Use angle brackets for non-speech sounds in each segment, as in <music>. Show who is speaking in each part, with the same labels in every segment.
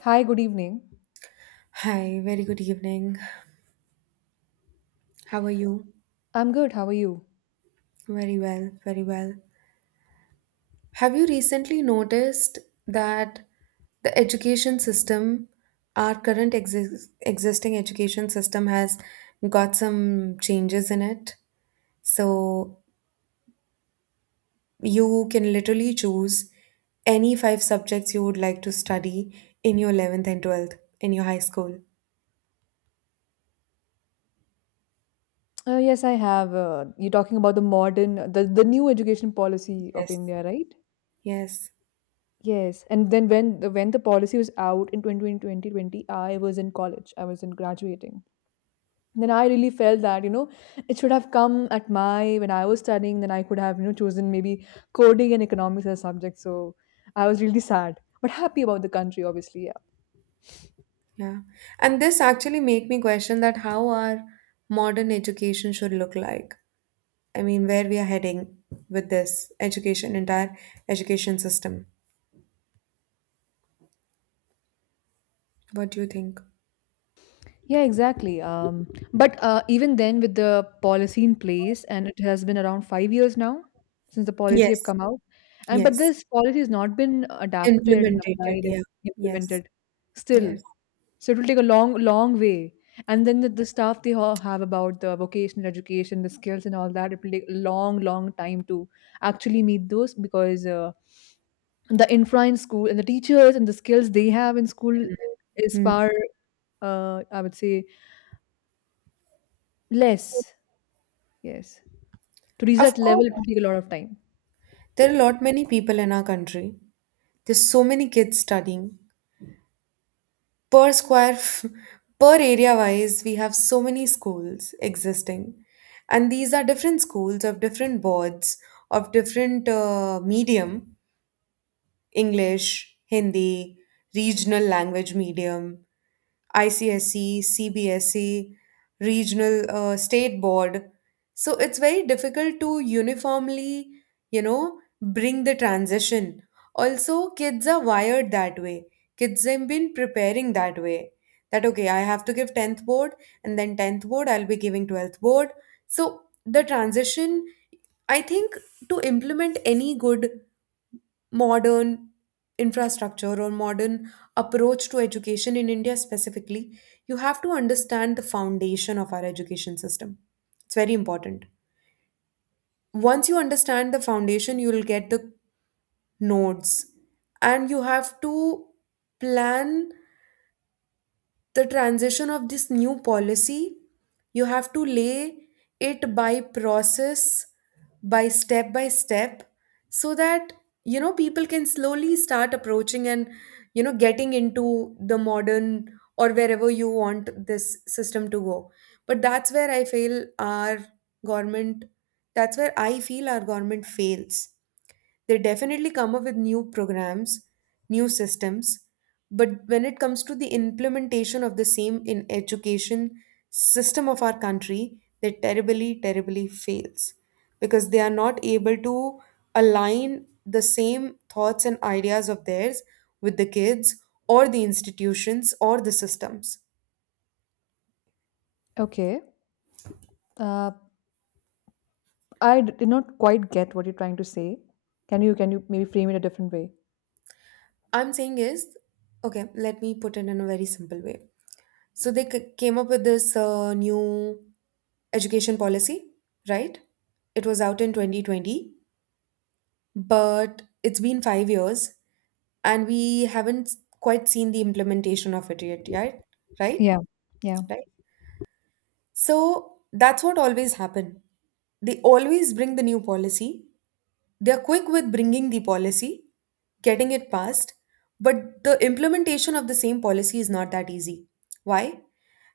Speaker 1: Hi, good evening.
Speaker 2: Hi, very good evening. How are you?
Speaker 1: I'm good. How are you?
Speaker 2: Very well, very well. Have you recently noticed that the education system, our current existing education system, has got some changes in it? So you can literally choose any five subjects you would like to study in your 11th and 12th, in your high school.
Speaker 1: Yes, I have. You're talking about the modern, the new education policy of
Speaker 2: Yes.
Speaker 1: India, right?
Speaker 2: Yes.
Speaker 1: Yes. And then when the policy was out in 2020, I was in college. I was in graduating. Then I really felt that, it should have come at my, when I was studying, then I could have, chosen maybe coding and economics as subjects. So I was really sad, but happy about the country, obviously. Yeah.
Speaker 2: Yeah. And this actually make me question that how our modern education should look like. I mean, where we are heading with this education, entire education system. What do you think?
Speaker 1: Yeah, exactly. But even then, with the policy in place, and it has been around 5 years now since the policy have
Speaker 2: Yes.
Speaker 1: come out, and but
Speaker 2: Yes.
Speaker 1: this policy has not been adapted and
Speaker 2: Implemented.
Speaker 1: applied and
Speaker 2: Yeah. Yes.
Speaker 1: implemented still.
Speaker 2: Yes.
Speaker 1: So it will take a long, long way. And then the stuff they all have about the vocational education, the skills, and all that, it will take a long, long time to actually meet those because the infra in school and the teachers and the skills they have in school is
Speaker 2: Hmm.
Speaker 1: far I would say less. Yes. To reach
Speaker 2: Of
Speaker 1: that level,
Speaker 2: course.
Speaker 1: it will take a lot of time.
Speaker 2: There are a lot many people in our country. There's so many kids studying. per square f- Per area wise, we have so many schools existing, and these are different schools of different boards, of different medium. English, Hindi, regional language medium. ICSE, CBSE, regional state board. So it's very difficult to uniformly, you know, bring the transition. Also, kids are wired that way. Kids have been preparing that way. That okay, I have to give 10th board, and then 10th board, I'll be giving 12th board. So the transition, I think, to implement any good modern infrastructure or modern approach to education in India specifically, you have to understand the foundation of our education system. It's very important. Once you understand the foundation, you will get the nodes, and you have to plan the transition of this new policy. You have to lay it by process, by step by step, so that, you know, people can slowly start approaching and, you know, getting into the modern, or wherever you want this system to go. But that's where I feel our government government fails. They definitely come up with new programs, new systems, but when it comes to the implementation of the same in education system of our country, they terribly, terribly fails because they are not able to align the same thoughts and ideas of theirs with the kids or the institutions or the systems.
Speaker 1: Okay. Uh, I did not quite get what you're trying to say. Can you maybe frame it a different way?
Speaker 2: I'm saying is, okay, let me put it in a very simple way. So they came up with this new education policy, right? It was out in 2020, but it's been 5 years and we haven't quite seen the implementation of it yet, right? Right?
Speaker 1: Yeah. Yeah.
Speaker 2: Right? So that's what always happen. They always bring the new policy. They're quick with bringing the policy, getting it passed, but the implementation of the same policy is not that easy. Why?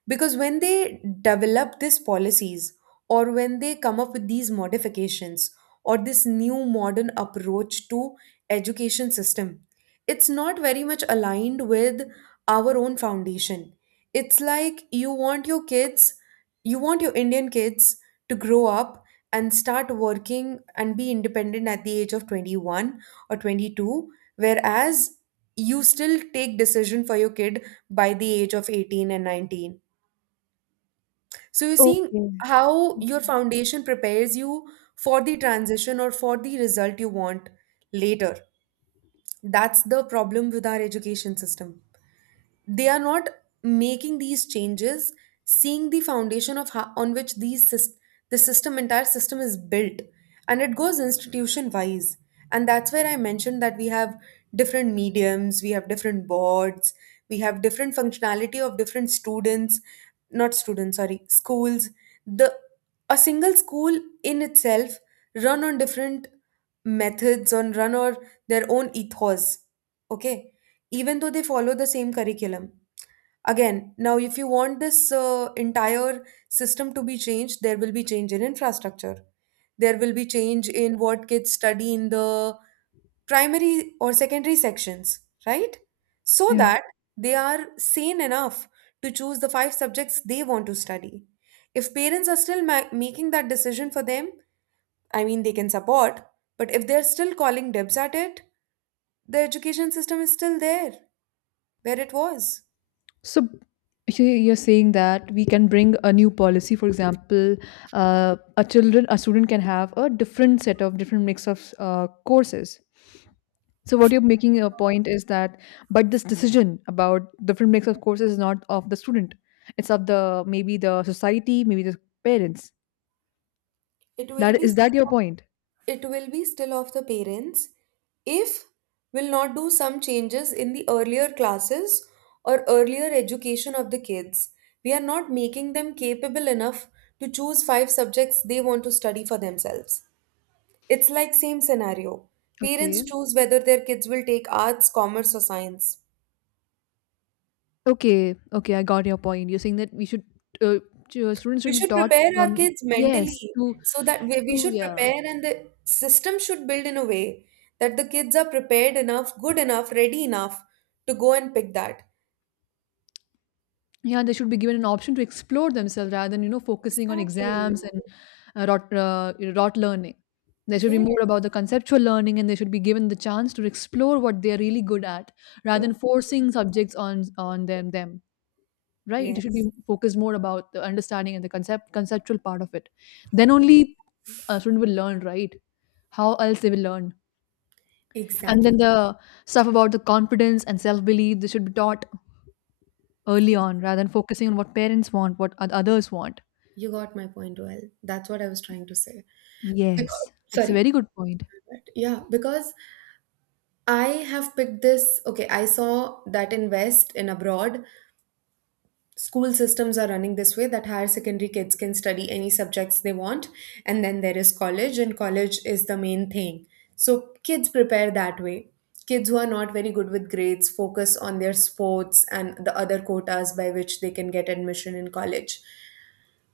Speaker 2: Because when they develop these policies, or when they come up with these modifications or this new modern approach to education system, it's not very much aligned with our own foundation. It's like you want your kids, you want your Indian kids to grow up and start working and be independent at the age of 21 or 22, whereas you still take decision for your kid by the age of 18 and 19. So you're seeing
Speaker 1: Okay.
Speaker 2: how your foundation prepares you for the transition or for the result you want later. That's the problem with our education system. They are not making these changes seeing the foundation of how, on which the system, entire system is built, and it goes institution wise. And that's where I mentioned that we have different mediums, we have different boards, we have different functionality of different students not students sorry schools the a single school in itself run on different methods on run or their own ethos. Okay, even though they follow the same curriculum. Again, now if you want this entire system to be changed, there will be change in infrastructure. There will be change in what kids study in the primary or secondary sections, right? So
Speaker 1: Yeah.
Speaker 2: that they are sane enough to choose the five subjects they want to study. If parents are still making that decision for them, I mean, they can support, but if they're still calling dibs at it, the education system is still there where it was.
Speaker 1: So you're saying that we can bring a new policy, for example, a student can have a different set of different mix of courses. So what you're making a point is that, but this decision about different mix of courses is not of the student. It's of the maybe the society, maybe the parents.
Speaker 2: It will
Speaker 1: That
Speaker 2: be
Speaker 1: is that your
Speaker 2: still,
Speaker 1: point?
Speaker 2: it will be still of the parents if will not do some changes in the earlier classes or earlier education of the kids. We are not making them capable enough to choose five subjects they want to study for themselves. It's like same scenario. Parents
Speaker 1: Okay,
Speaker 2: choose whether their kids will take arts, commerce or science.
Speaker 1: okay, okay. I got your point. You're saying that we should uh, students
Speaker 2: We
Speaker 1: should be
Speaker 2: should
Speaker 1: taught
Speaker 2: prepare our
Speaker 1: from,
Speaker 2: kids
Speaker 1: yes,
Speaker 2: mentally
Speaker 1: to
Speaker 2: so that we
Speaker 1: to
Speaker 2: should
Speaker 1: yeah,
Speaker 2: prepare and the system should build in a way that the kids are prepared enough, good enough, ready enough to go and pick that.
Speaker 1: yeah, they should be given an option to explore themselves rather than focusing on
Speaker 2: Exactly.
Speaker 1: exams and rot learning. There should be more
Speaker 2: Yes.
Speaker 1: about the conceptual learning, and they should be given the chance to explore what they are really good at rather
Speaker 2: Mm.
Speaker 1: than forcing subjects on them, right? It should be
Speaker 2: Yes.
Speaker 1: focused more about the understanding and the conceptual part of it, then only a student will learn, right? How else they will learn? And then
Speaker 2: Exactly.
Speaker 1: the stuff about the confidence and self-belief they should be taught early on, rather than focusing on what parents want, what others want.
Speaker 2: You got my point well. That's what I was trying to say. Because,
Speaker 1: Yes, that's a
Speaker 2: sorry.
Speaker 1: very good point.
Speaker 2: But yeah, because I have picked this. Okay, I saw that invest in West, in abroad. School systems are running this way that higher secondary kids can study any subjects they want, and then there is college, and college is the main thing. So kids prepare that way. Kids who are not very good with grades focus on their sports and the other quotas by which they can get admission in college,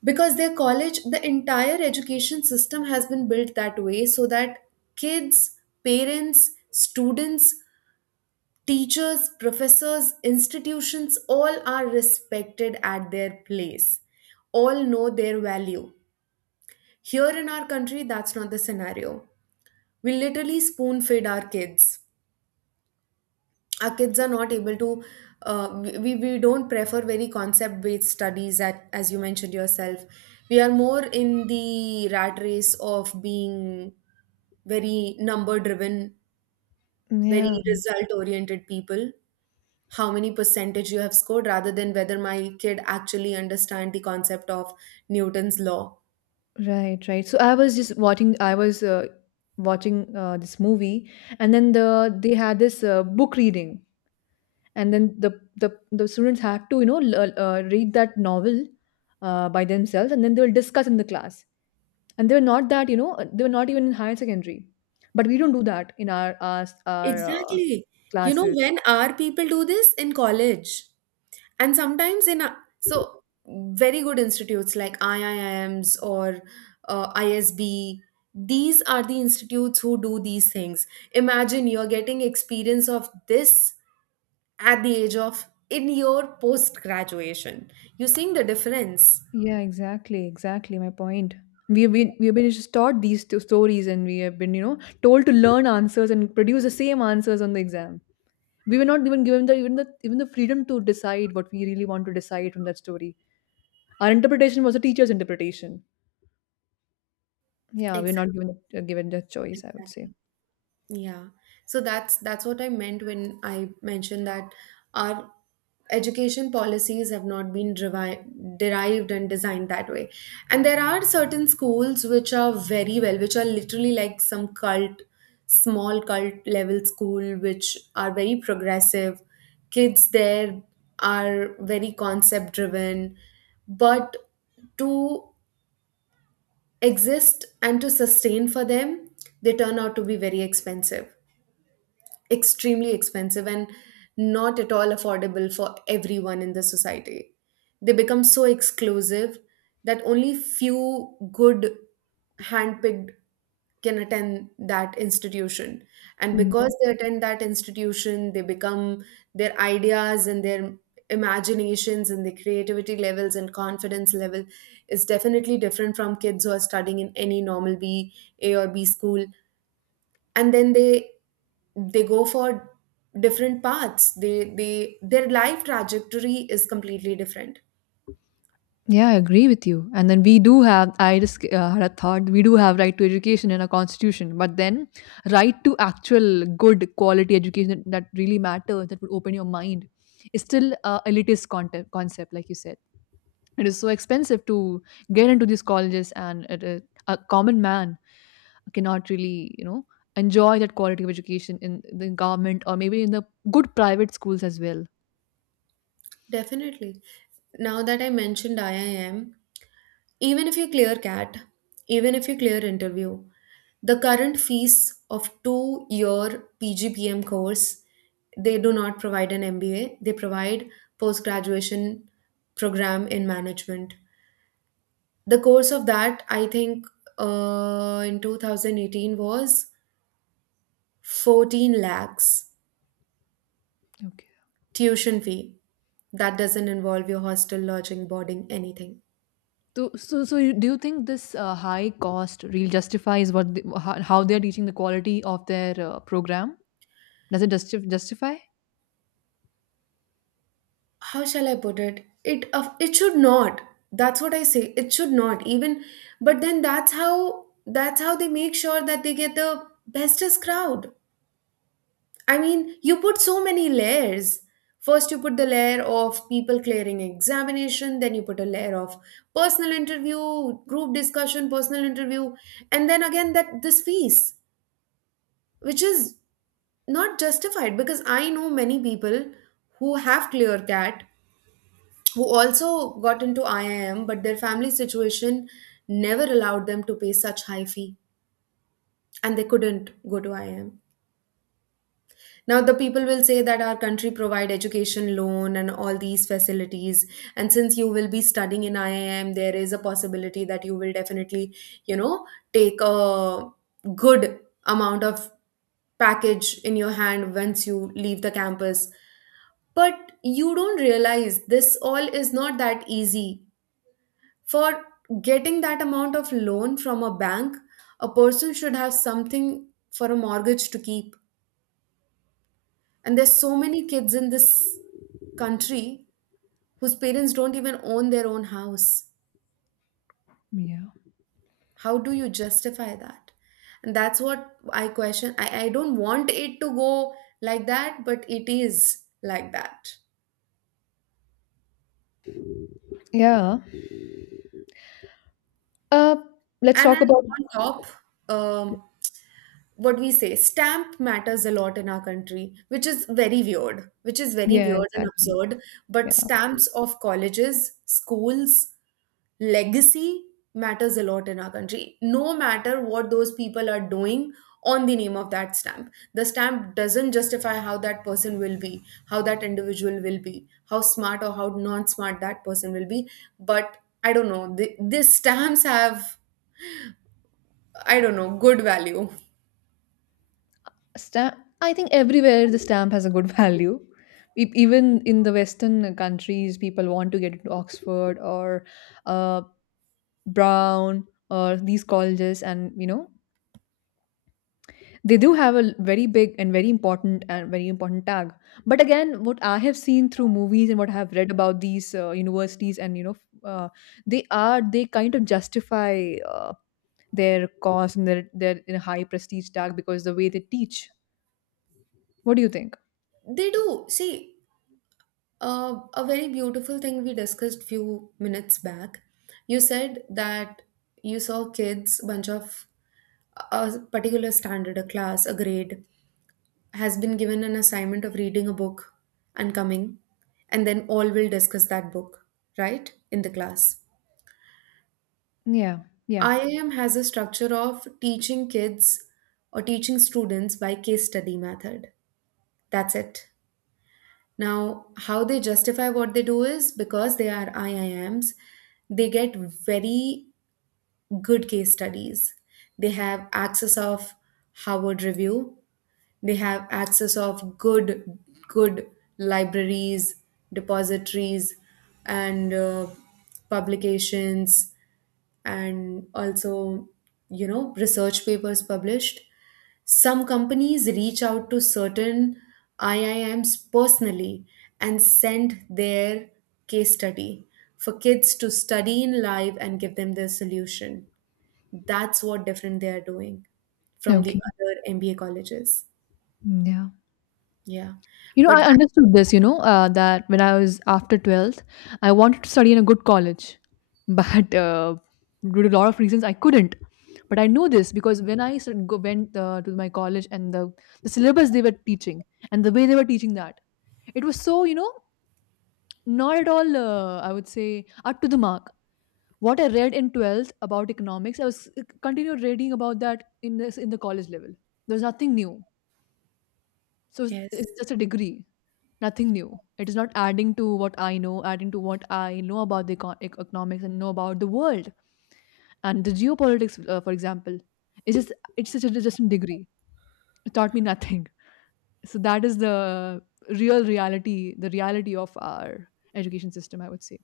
Speaker 2: because their college, the entire education system has been built that way, so that kids, parents, students, teachers, professors, institutions, all are respected at their place. All know their value. Here in our country, that's not the scenario. We literally spoon feed our kids. Our kids are not able to, we don't prefer very concept based studies, at, as you mentioned yourself. We are more in the rat race of being very number driven, very
Speaker 1: Yeah,
Speaker 2: result oriented people. How many percentage you have scored rather than whether my kid actually understand the concept of Newton's law.
Speaker 1: right, right. So I was just watching. I was watching this movie, and then they had this book reading, and then the students had to read that novel by themselves, and then they will discuss in the class. And they were not even in higher secondary, but we don't do that in our
Speaker 2: Exactly. You know,
Speaker 1: classes.
Speaker 2: when are people do this in college, and sometimes in a, so very good institutes like IIMs or ISB. These are the institutes who do these things. Imagine you're getting experience of this at the age of in your post graduation. You seeing the difference.
Speaker 1: Yeah, exactly, exactly my point. We have been just taught these two stories, and we have been told to learn answers and produce the same answers on the exam. We were not even given the freedom to decide what we really want to decide from that story. Our interpretation was the teacher's interpretation. Yeah, we're
Speaker 2: Exactly,
Speaker 1: not given the choice, I would
Speaker 2: exactly.
Speaker 1: say.
Speaker 2: Yeah. So that's what I meant when I mentioned that our education policies have not been derived and designed that way. And there are certain schools which are very well, which are literally like some cult, small cult level school, which are very progressive. Kids there are very concept driven, but to exist and to sustain for them, they turn out to be very expensive, extremely expensive, and not at all affordable for everyone in the society. They become so exclusive that only few good handpicked can attend that institution. And because they attend that institution, they become, their ideas and their imaginations and their creativity levels and confidence level is definitely different from kids who are studying in any normal B, A or B school. And then they go for different paths. They their life trajectory is completely different.
Speaker 1: Yeah, I agree with you. And then we do have, I just had a thought, we do have right to education in our constitution, but then right to actual good quality education that really matters, that would open your mind, is still elitist concept, like you said. It is so expensive to get into these colleges, and a common man cannot really, enjoy that quality of education in the government or maybe in the good private schools as well.
Speaker 2: Definitely. Now that I mentioned IIM, even if you clear CAT, even if you clear interview, the current fees of 2-year PGPM course, they do not provide an MBA, they provide post graduation program in management. The course of that, I think, in 2018 was 14 lakhs
Speaker 1: Okay.
Speaker 2: tuition fee. That doesn't involve your hostel, lodging, boarding, anything.
Speaker 1: So do you think this high cost really justifies how they are teaching the quality of their program? Does it justify?
Speaker 2: How shall I put it? It of it should not. That's what I say. It should not even. But then that's how they make sure that they get the bestest crowd. I mean, you put so many layers. First, you put the layer of people clearing examination, then you put a layer of personal interview, group discussion, personal interview, and then again that this fees, which is not justified, because I know many people who have clear CAT, who also got into IIM, but their family situation never allowed them to pay such high fee and they couldn't go to IIM. Now the people will say that our country provide education loan and all these facilities, and since you will be studying in IIM, there is a possibility that you will definitely, you know, take a good amount of package in your hand once you leave the campus. But you don't realize this all is not that easy. For getting that amount of loan from a bank, a person should have something for a mortgage to keep. And there's so many kids in this country whose parents don't even own their own house.
Speaker 1: Yeah.
Speaker 2: How do you justify that? And that's what I question. I don't want it to go like that, but it is like that.
Speaker 1: Yeah. Uh, let's
Speaker 2: And
Speaker 1: talk
Speaker 2: then
Speaker 1: about.
Speaker 2: on top, um, what we say, stamp matters a lot in our country, which is very weird,
Speaker 1: Yeah,
Speaker 2: and
Speaker 1: exactly.
Speaker 2: absurd,
Speaker 1: Yeah.
Speaker 2: but stamps of colleges, schools, legacy matters a lot in our country, no matter what those people are doing on the name of that stamp. The stamp doesn't justify how that person will be, how that individual will be, how smart or how non smart that person will be. But I don't know, these stamps have, I don't know, good value.
Speaker 1: Stamp. I think everywhere the stamp has a good <laughs> value. Even in the Western countries, people want to get into Oxford or uh, Brown or these colleges, and they do have a very big and very important tag. But again, what I have seen through movies and what I have read about these universities and uh, they kind of justify their cost and their high prestige tag because the way they teach. What do you think?
Speaker 2: They do see. A very beautiful thing we discussed few minutes back. You said that you saw kids, bunch of a particular standard, a class, a grade, has been given an assignment of reading a book and coming, and then all will discuss that book, right? In the class.
Speaker 1: Yeah, yeah,
Speaker 2: IIM has a structure of teaching kids or teaching students by case study method. That's it. Now, how they justify what they do is because they are IIMs, they get very good case studies. They have access of Harvard Review, they have access of good, good libraries, depositories, and publications, and also, research papers published. Some companies reach out to certain IIMs personally and send their case study for kids to study in live and give them their solution. That's what different they are doing from
Speaker 1: okay,
Speaker 2: the other MBA colleges.
Speaker 1: yeah.
Speaker 2: Yeah.
Speaker 1: You know,
Speaker 2: But
Speaker 1: I
Speaker 2: that.
Speaker 1: understood this, that when I was after 12th, I wanted to study in a good college. <laughs> But due to a lot of reasons, I couldn't. But I knew this because when I sort of went to my college and the syllabus they were teaching and the way they were teaching that, it was so, not at all, I would say, up to the mark. What I read in 12th about economics, I was continued reading about that in the college level. There was nothing new, so it's
Speaker 2: Yes.
Speaker 1: it's just a degree, nothing new. It is not adding to what I know, adding to what I know about the economics and know about the world and the geopolitics, for example. It's just it's such a just a degree. It taught me nothing, so that is the reality of our education system, I would say.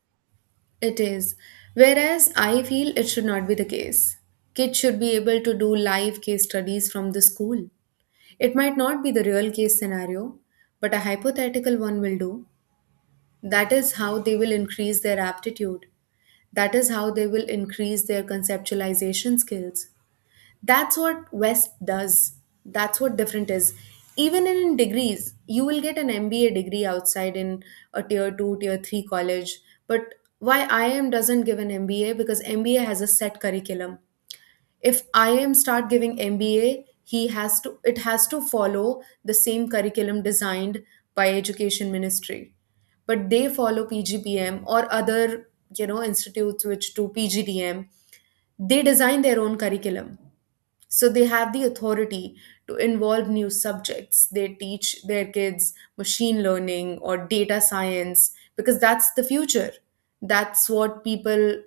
Speaker 2: It is. Whereas I feel it should not be the case. Kids should be able to do live case studies from the school. It might not be the real case scenario, but a hypothetical one will do. That is how they will increase their aptitude. That is how they will increase their conceptualization skills. That's what West does. That's what different is. Even in degrees, you will get an MBA degree outside in a tier two, tier three college. But why IM doesn't give an MBA? Because MBA has a set curriculum. If IM start giving MBA, he has to it has to follow the same curriculum designed by Education Ministry. But they follow PGPM or other, you know, institutes which do PGDM. They design their own curriculum, so they have the authority to involve new subjects. They teach their kids machine learning or data science because that's the future. That's what people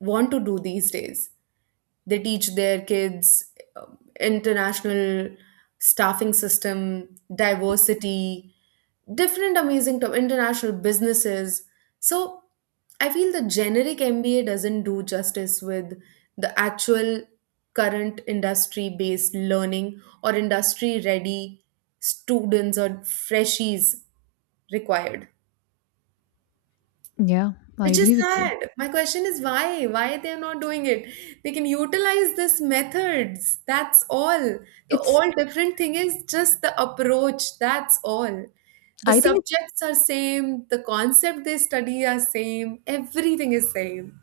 Speaker 2: want to do these days. They teach their kids international staffing system, diversity, different amazing to international businesses. So I feel the generic MBA doesn't do justice with the actual current industry based learning or industry ready students or freshies required.
Speaker 1: Yeah, I
Speaker 2: Which is
Speaker 1: agree with you.
Speaker 2: sad. My question is why? Why they're not doing it? They can utilize this methods. That's all. The
Speaker 1: It's
Speaker 2: all different thing is just the approach. That's all. The
Speaker 1: I think
Speaker 2: subjects are same. The concept they study are same. Everything is same.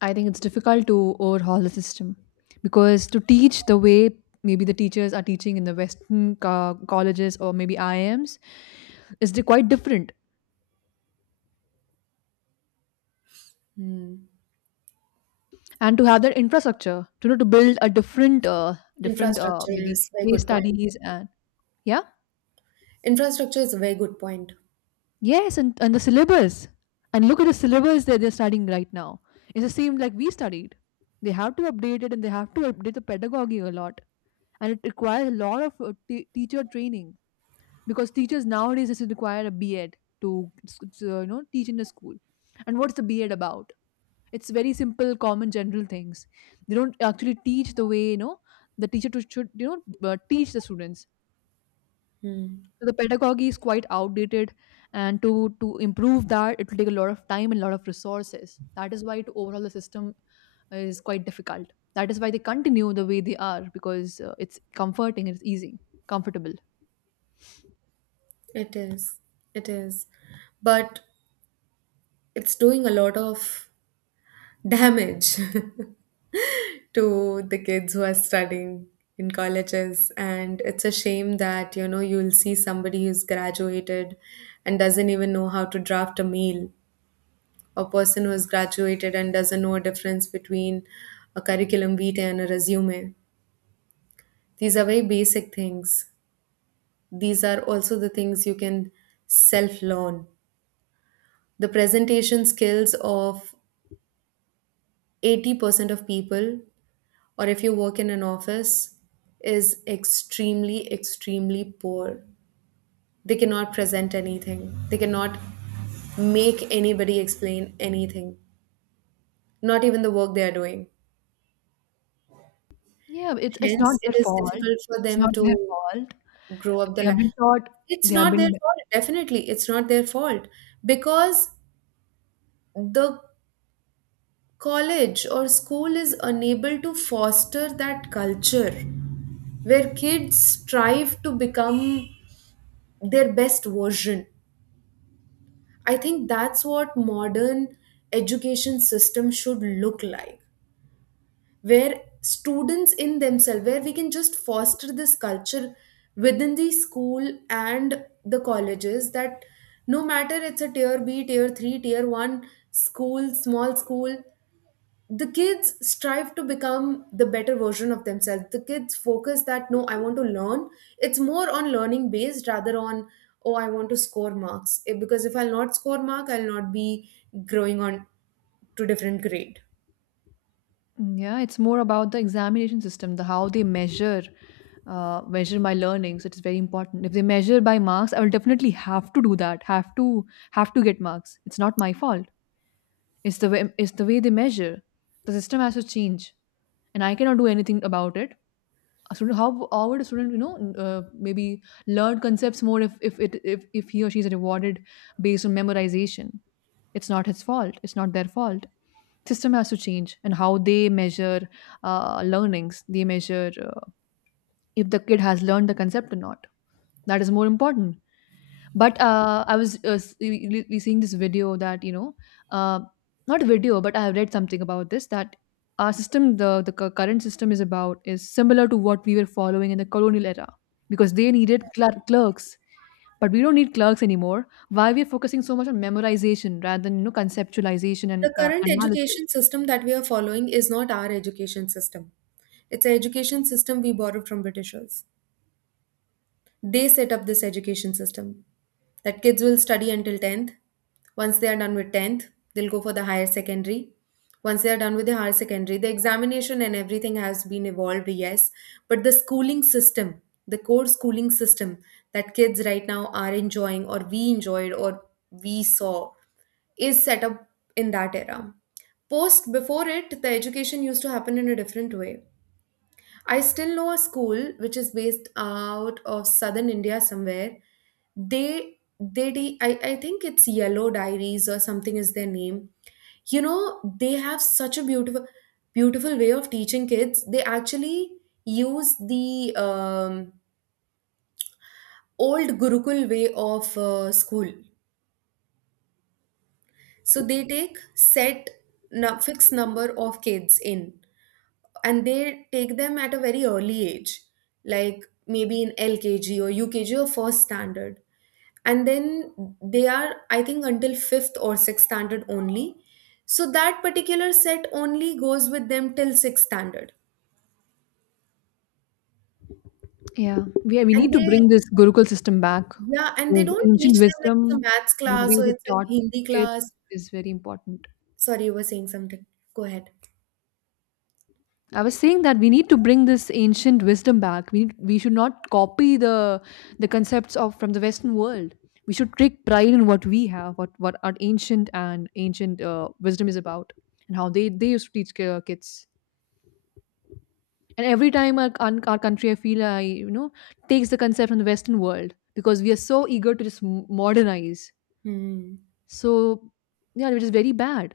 Speaker 1: I think it's difficult to overhaul the system because to teach the way maybe the teachers are teaching in the Western colleges or maybe IIMs is quite different,
Speaker 2: Hmm.
Speaker 1: and to have that infrastructure to you know to build a different
Speaker 2: Infrastructure
Speaker 1: maybe
Speaker 2: is very
Speaker 1: case
Speaker 2: good point.
Speaker 1: studies, and yeah,
Speaker 2: Infrastructure is a very good point.
Speaker 1: yes, and the syllabus, and look at the syllabus that they're studying right now. It's the same like we studied. They have to update it, and they have to update the pedagogy a lot, and it requires a lot of teacher training because teachers nowadays does require a BEd to teach in the school. And what's the BEd about? It's very simple, common, general things. They don't actually teach the way the teacher should teach the students.
Speaker 2: Hmm.
Speaker 1: So the pedagogy is quite outdated, and to improve that, it will take a lot of time and a lot of resources. That is why to overhaul the system is quite difficult. That is why they continue the way they are because it's comforting, it's easy, comfortable.
Speaker 2: It is. It is. But it's doing a lot of damage <laughs> to the kids who are studying in colleges, and it's a shame that, you know, you'll see somebody who's graduated and doesn't even know how to draft a mail, a person who's graduated and doesn't know a difference between a curriculum vitae and a resume. These are very basic things. These are also the things you can self learn. The presentation skills of 80% of people or if you work in an office is extremely, extremely poor. They cannot present anything, they cannot make anybody explain anything, not even the work they are doing,
Speaker 1: Yeah, it's not
Speaker 2: hence
Speaker 1: their
Speaker 2: it is
Speaker 1: fault.
Speaker 2: difficult for
Speaker 1: It's
Speaker 2: them
Speaker 1: not their
Speaker 2: to
Speaker 1: fault.
Speaker 2: grow up
Speaker 1: They have been taught.
Speaker 2: it's
Speaker 1: They have
Speaker 2: not their
Speaker 1: been.
Speaker 2: fault, definitely it's not their fault, because the college or school is unable to foster that culture where kids strive to become their best version. I think that's what modern education system should look like, where students in themselves, where we can just foster this culture within the school and the colleges, that no matter it's a tier B, tier 3, tier 1 school, small school, the kids strive to become the better version of themselves. The kids focus that no, I want to learn. It's more on learning based rather on, oh, I want to score marks. Eh, because if I'll not score mark, I'll not be growing on to different grade.
Speaker 1: Mm, yeah, it's more about the examination system, the how they measure my learning. So it's very important. If they measure by marks, I will definitely have to do that. Have to get marks. It's not my fault. It's the way they measure. The system has to change, and I cannot do anything about it. A student, how would a student, uh, maybe learn concepts more if it if he or she is rewarded based on memorization? It's not his fault, it's not their fault. System has to change, and how they measure learnings, they measure if the kid has learned the concept or not, that is more important. But I was seeing this video that, uh, not a video, but I have read something about this, that our system, the current system is similar to what we were following in the colonial era because they needed clerks, but we don't need clerks anymore. Why we're focusing so much on memorization rather than conceptualization and
Speaker 2: The current
Speaker 1: analysis.
Speaker 2: education system that we are following is not our education system. It's an education system we borrowed from britishers. They set up this education system that kids will study until 10th. Once they are done with 10th, they'll go for the higher secondary. Once they are done with the higher secondary, the examination and everything has been evolved, yes, but the schooling system, the core schooling system that kids right now are enjoying or we enjoyed or we saw is set up in that era. Post before it, the education used to happen in a different way. I still know a school which is based out of southern India somewhere. I think it's Yellow Diaries or something is their name. You know, they have such a beautiful, beautiful way of teaching kids. They actually use the old Gurukul way of school. So they take fixed number of kids in, and they take them at a very early age, like maybe in lkg or ukg or first standard, and then they are, I think, until fifth or sixth standard only, so that particular set only goes with them till sixth standard.
Speaker 1: Yeah, we
Speaker 2: And
Speaker 1: need to
Speaker 2: they,
Speaker 1: bring this gurukul system back
Speaker 2: yeah, and they
Speaker 1: because
Speaker 2: don't teach
Speaker 1: ancient
Speaker 2: them like
Speaker 1: wisdom
Speaker 2: it's a maths
Speaker 1: and the
Speaker 2: class
Speaker 1: way
Speaker 2: or
Speaker 1: they
Speaker 2: it's a
Speaker 1: taught
Speaker 2: hindi class.
Speaker 1: kids is very important.
Speaker 2: Sorry, you were saying something. Go ahead.
Speaker 1: I was saying that we need to bring this ancient wisdom back. We should not copy the concepts of from the Western world. We should take pride in what we have, what our ancient wisdom is about, and how they used to teach kids. And every time our country, I feel, I you know takes the concept from the Western world because we are so eager to just modernize.
Speaker 2: Hmm.
Speaker 1: So yeah, it is very bad.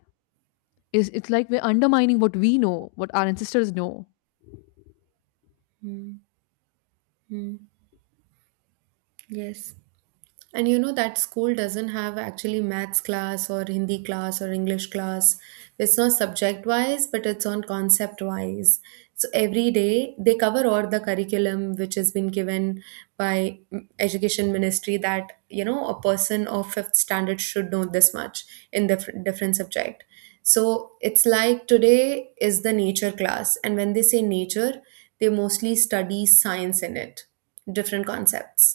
Speaker 1: It's like we're undermining what we know, what our ancestors know.
Speaker 2: Hmm. Hmm. Yes. And you know that school doesn't have actually maths class or Hindi class or English class. It's not subject wise, but it's on concept wise. So every day they cover all the curriculum which has been given by, mm, education ministry, that you know, a person of fifth standard should know this much in the different different subject. So it's like today is the nature class, and when they say nature, they mostly study science in it, different concepts,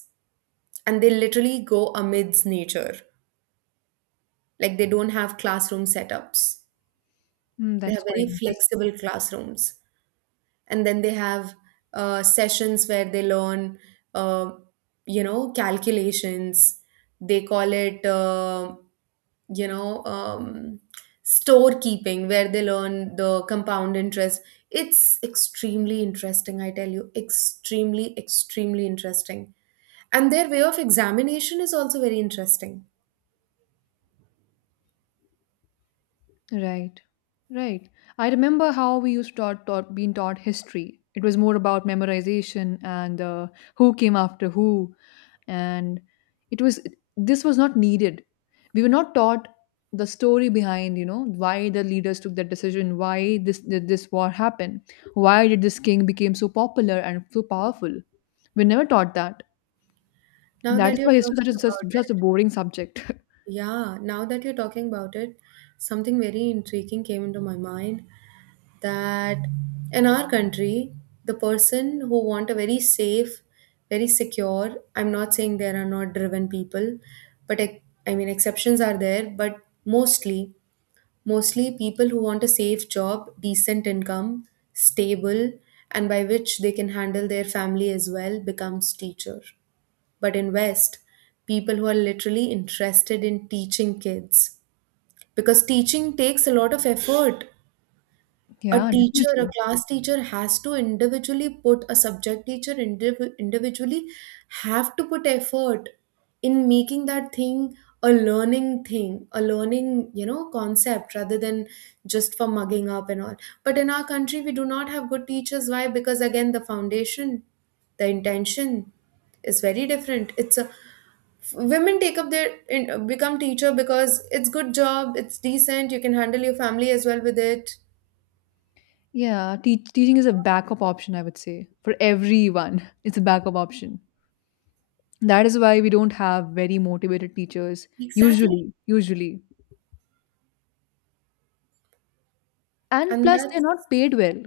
Speaker 2: and they literally go amidst nature. Like they don't have classroom setups.
Speaker 1: Hmm,
Speaker 2: They have
Speaker 1: that's
Speaker 2: very
Speaker 1: quite
Speaker 2: flexible
Speaker 1: interesting.
Speaker 2: classrooms, and then they have sessions where they learn, uh, you know, calculations. They call it, you know, storekeeping, where they learn the compound interest. It's extremely interesting, I tell you, extremely, extremely interesting. And their way of examination is also very interesting.
Speaker 1: Right, right. I remember how we used to taught, taught being taught history. It was more about memorization and who came after who, and it was this was not needed. We were not taught the story behind, why the leaders took that decision, why this did this war happen, why did this king became so popular and so powerful. We never taught that.
Speaker 2: Now
Speaker 1: That
Speaker 2: that
Speaker 1: is
Speaker 2: you're
Speaker 1: why history
Speaker 2: talking
Speaker 1: is such a,
Speaker 2: about
Speaker 1: such, such
Speaker 2: it,
Speaker 1: a boring subject.
Speaker 2: yeah, now that you're talking about it, something very intriguing came into my mind, that in our country, the person who want a very safe, very secure, I'm not saying there are not driven people, but I mean exceptions are there, but mostly, mostly people who want a safe job, decent income, stable, and by which they can handle their family as well, becomes teacher. But in West, people who are literally interested in teaching kids, because teaching takes a lot of effort.
Speaker 1: <laughs>
Speaker 2: A
Speaker 1: Yeah,
Speaker 2: teacher, a
Speaker 1: definitely.
Speaker 2: class teacher has to individually put, a subject teacher individually have to put effort in making that thing, a learning, you know, concept rather than just for mugging up and all. But in our country, we do not have good teachers. Why? Because again, the foundation, the intention is very different. It's a, women take up their become teacher because it's good job, it's decent, you can handle your family as well with it.
Speaker 1: Yeah, teaching is a backup option, I would say, for everyone. <laughs> It's a backup option. That is why we don't have very motivated teachers,
Speaker 2: Exactly.
Speaker 1: usually, usually. And
Speaker 2: And
Speaker 1: plus,
Speaker 2: that,
Speaker 1: they're not paid well.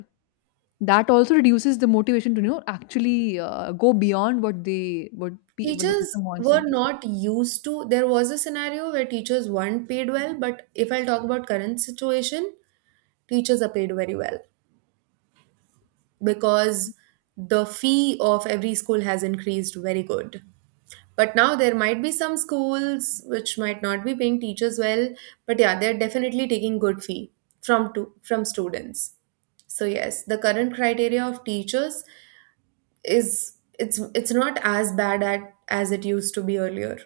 Speaker 1: That also reduces the motivation to, actually go beyond what the
Speaker 2: teachers
Speaker 1: system wants
Speaker 2: were
Speaker 1: them to.
Speaker 2: not used to, there was a scenario where teachers weren't paid well, but if I'll talk about current situation, teachers are paid very well, because the fee of every school has increased very good. But now there might be some schools which might not be paying teachers well, but yeah, they're definitely taking good fee from students. So yes, the current criteria of teachers is, it's not as bad as it used to be earlier.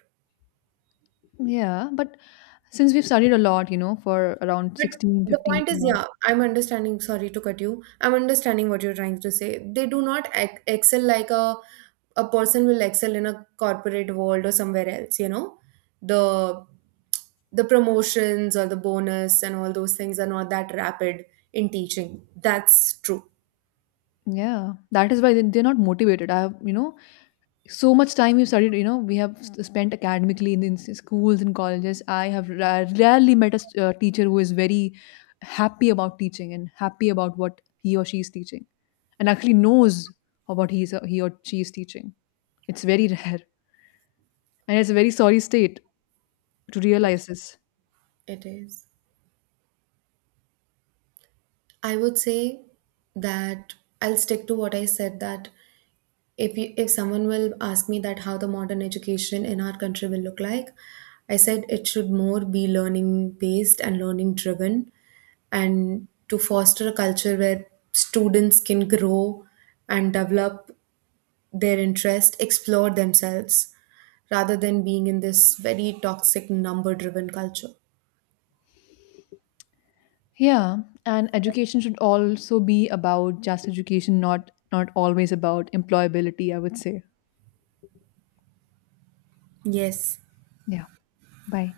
Speaker 1: Yeah, but since we've studied a lot, for around
Speaker 2: But
Speaker 1: 16,
Speaker 2: the
Speaker 1: fifteen 15,
Speaker 2: point is, yeah, I'm understanding, sorry to cut you, I'm understanding what you're trying to say, they do not excel like a person will excel in a corporate world or somewhere else, you know, the the promotions or the bonus and all those things are not that rapid in teaching. That's true.
Speaker 1: yeah, that is why they're not motivated. I have, so much time we've studied, we have spent academically in schools and colleges. I have rarely met a teacher who is very happy about teaching and happy about what he or she is teaching and actually knows of what he or she is teaching. It's very rare <laughs> and it's a very sorry state to realize this.
Speaker 2: It is. I would say that I'll stick to what I said, that if you, if someone will ask me that how the modern education in our country will look like, I said it should more be learning based and learning driven, and to foster a culture where students can grow and develop their interest, explore themselves, rather than being in this very toxic number driven culture.
Speaker 1: Yeah, and education should also be about just education, not always about employability, I would say.
Speaker 2: Yes.
Speaker 1: Yeah. Bye.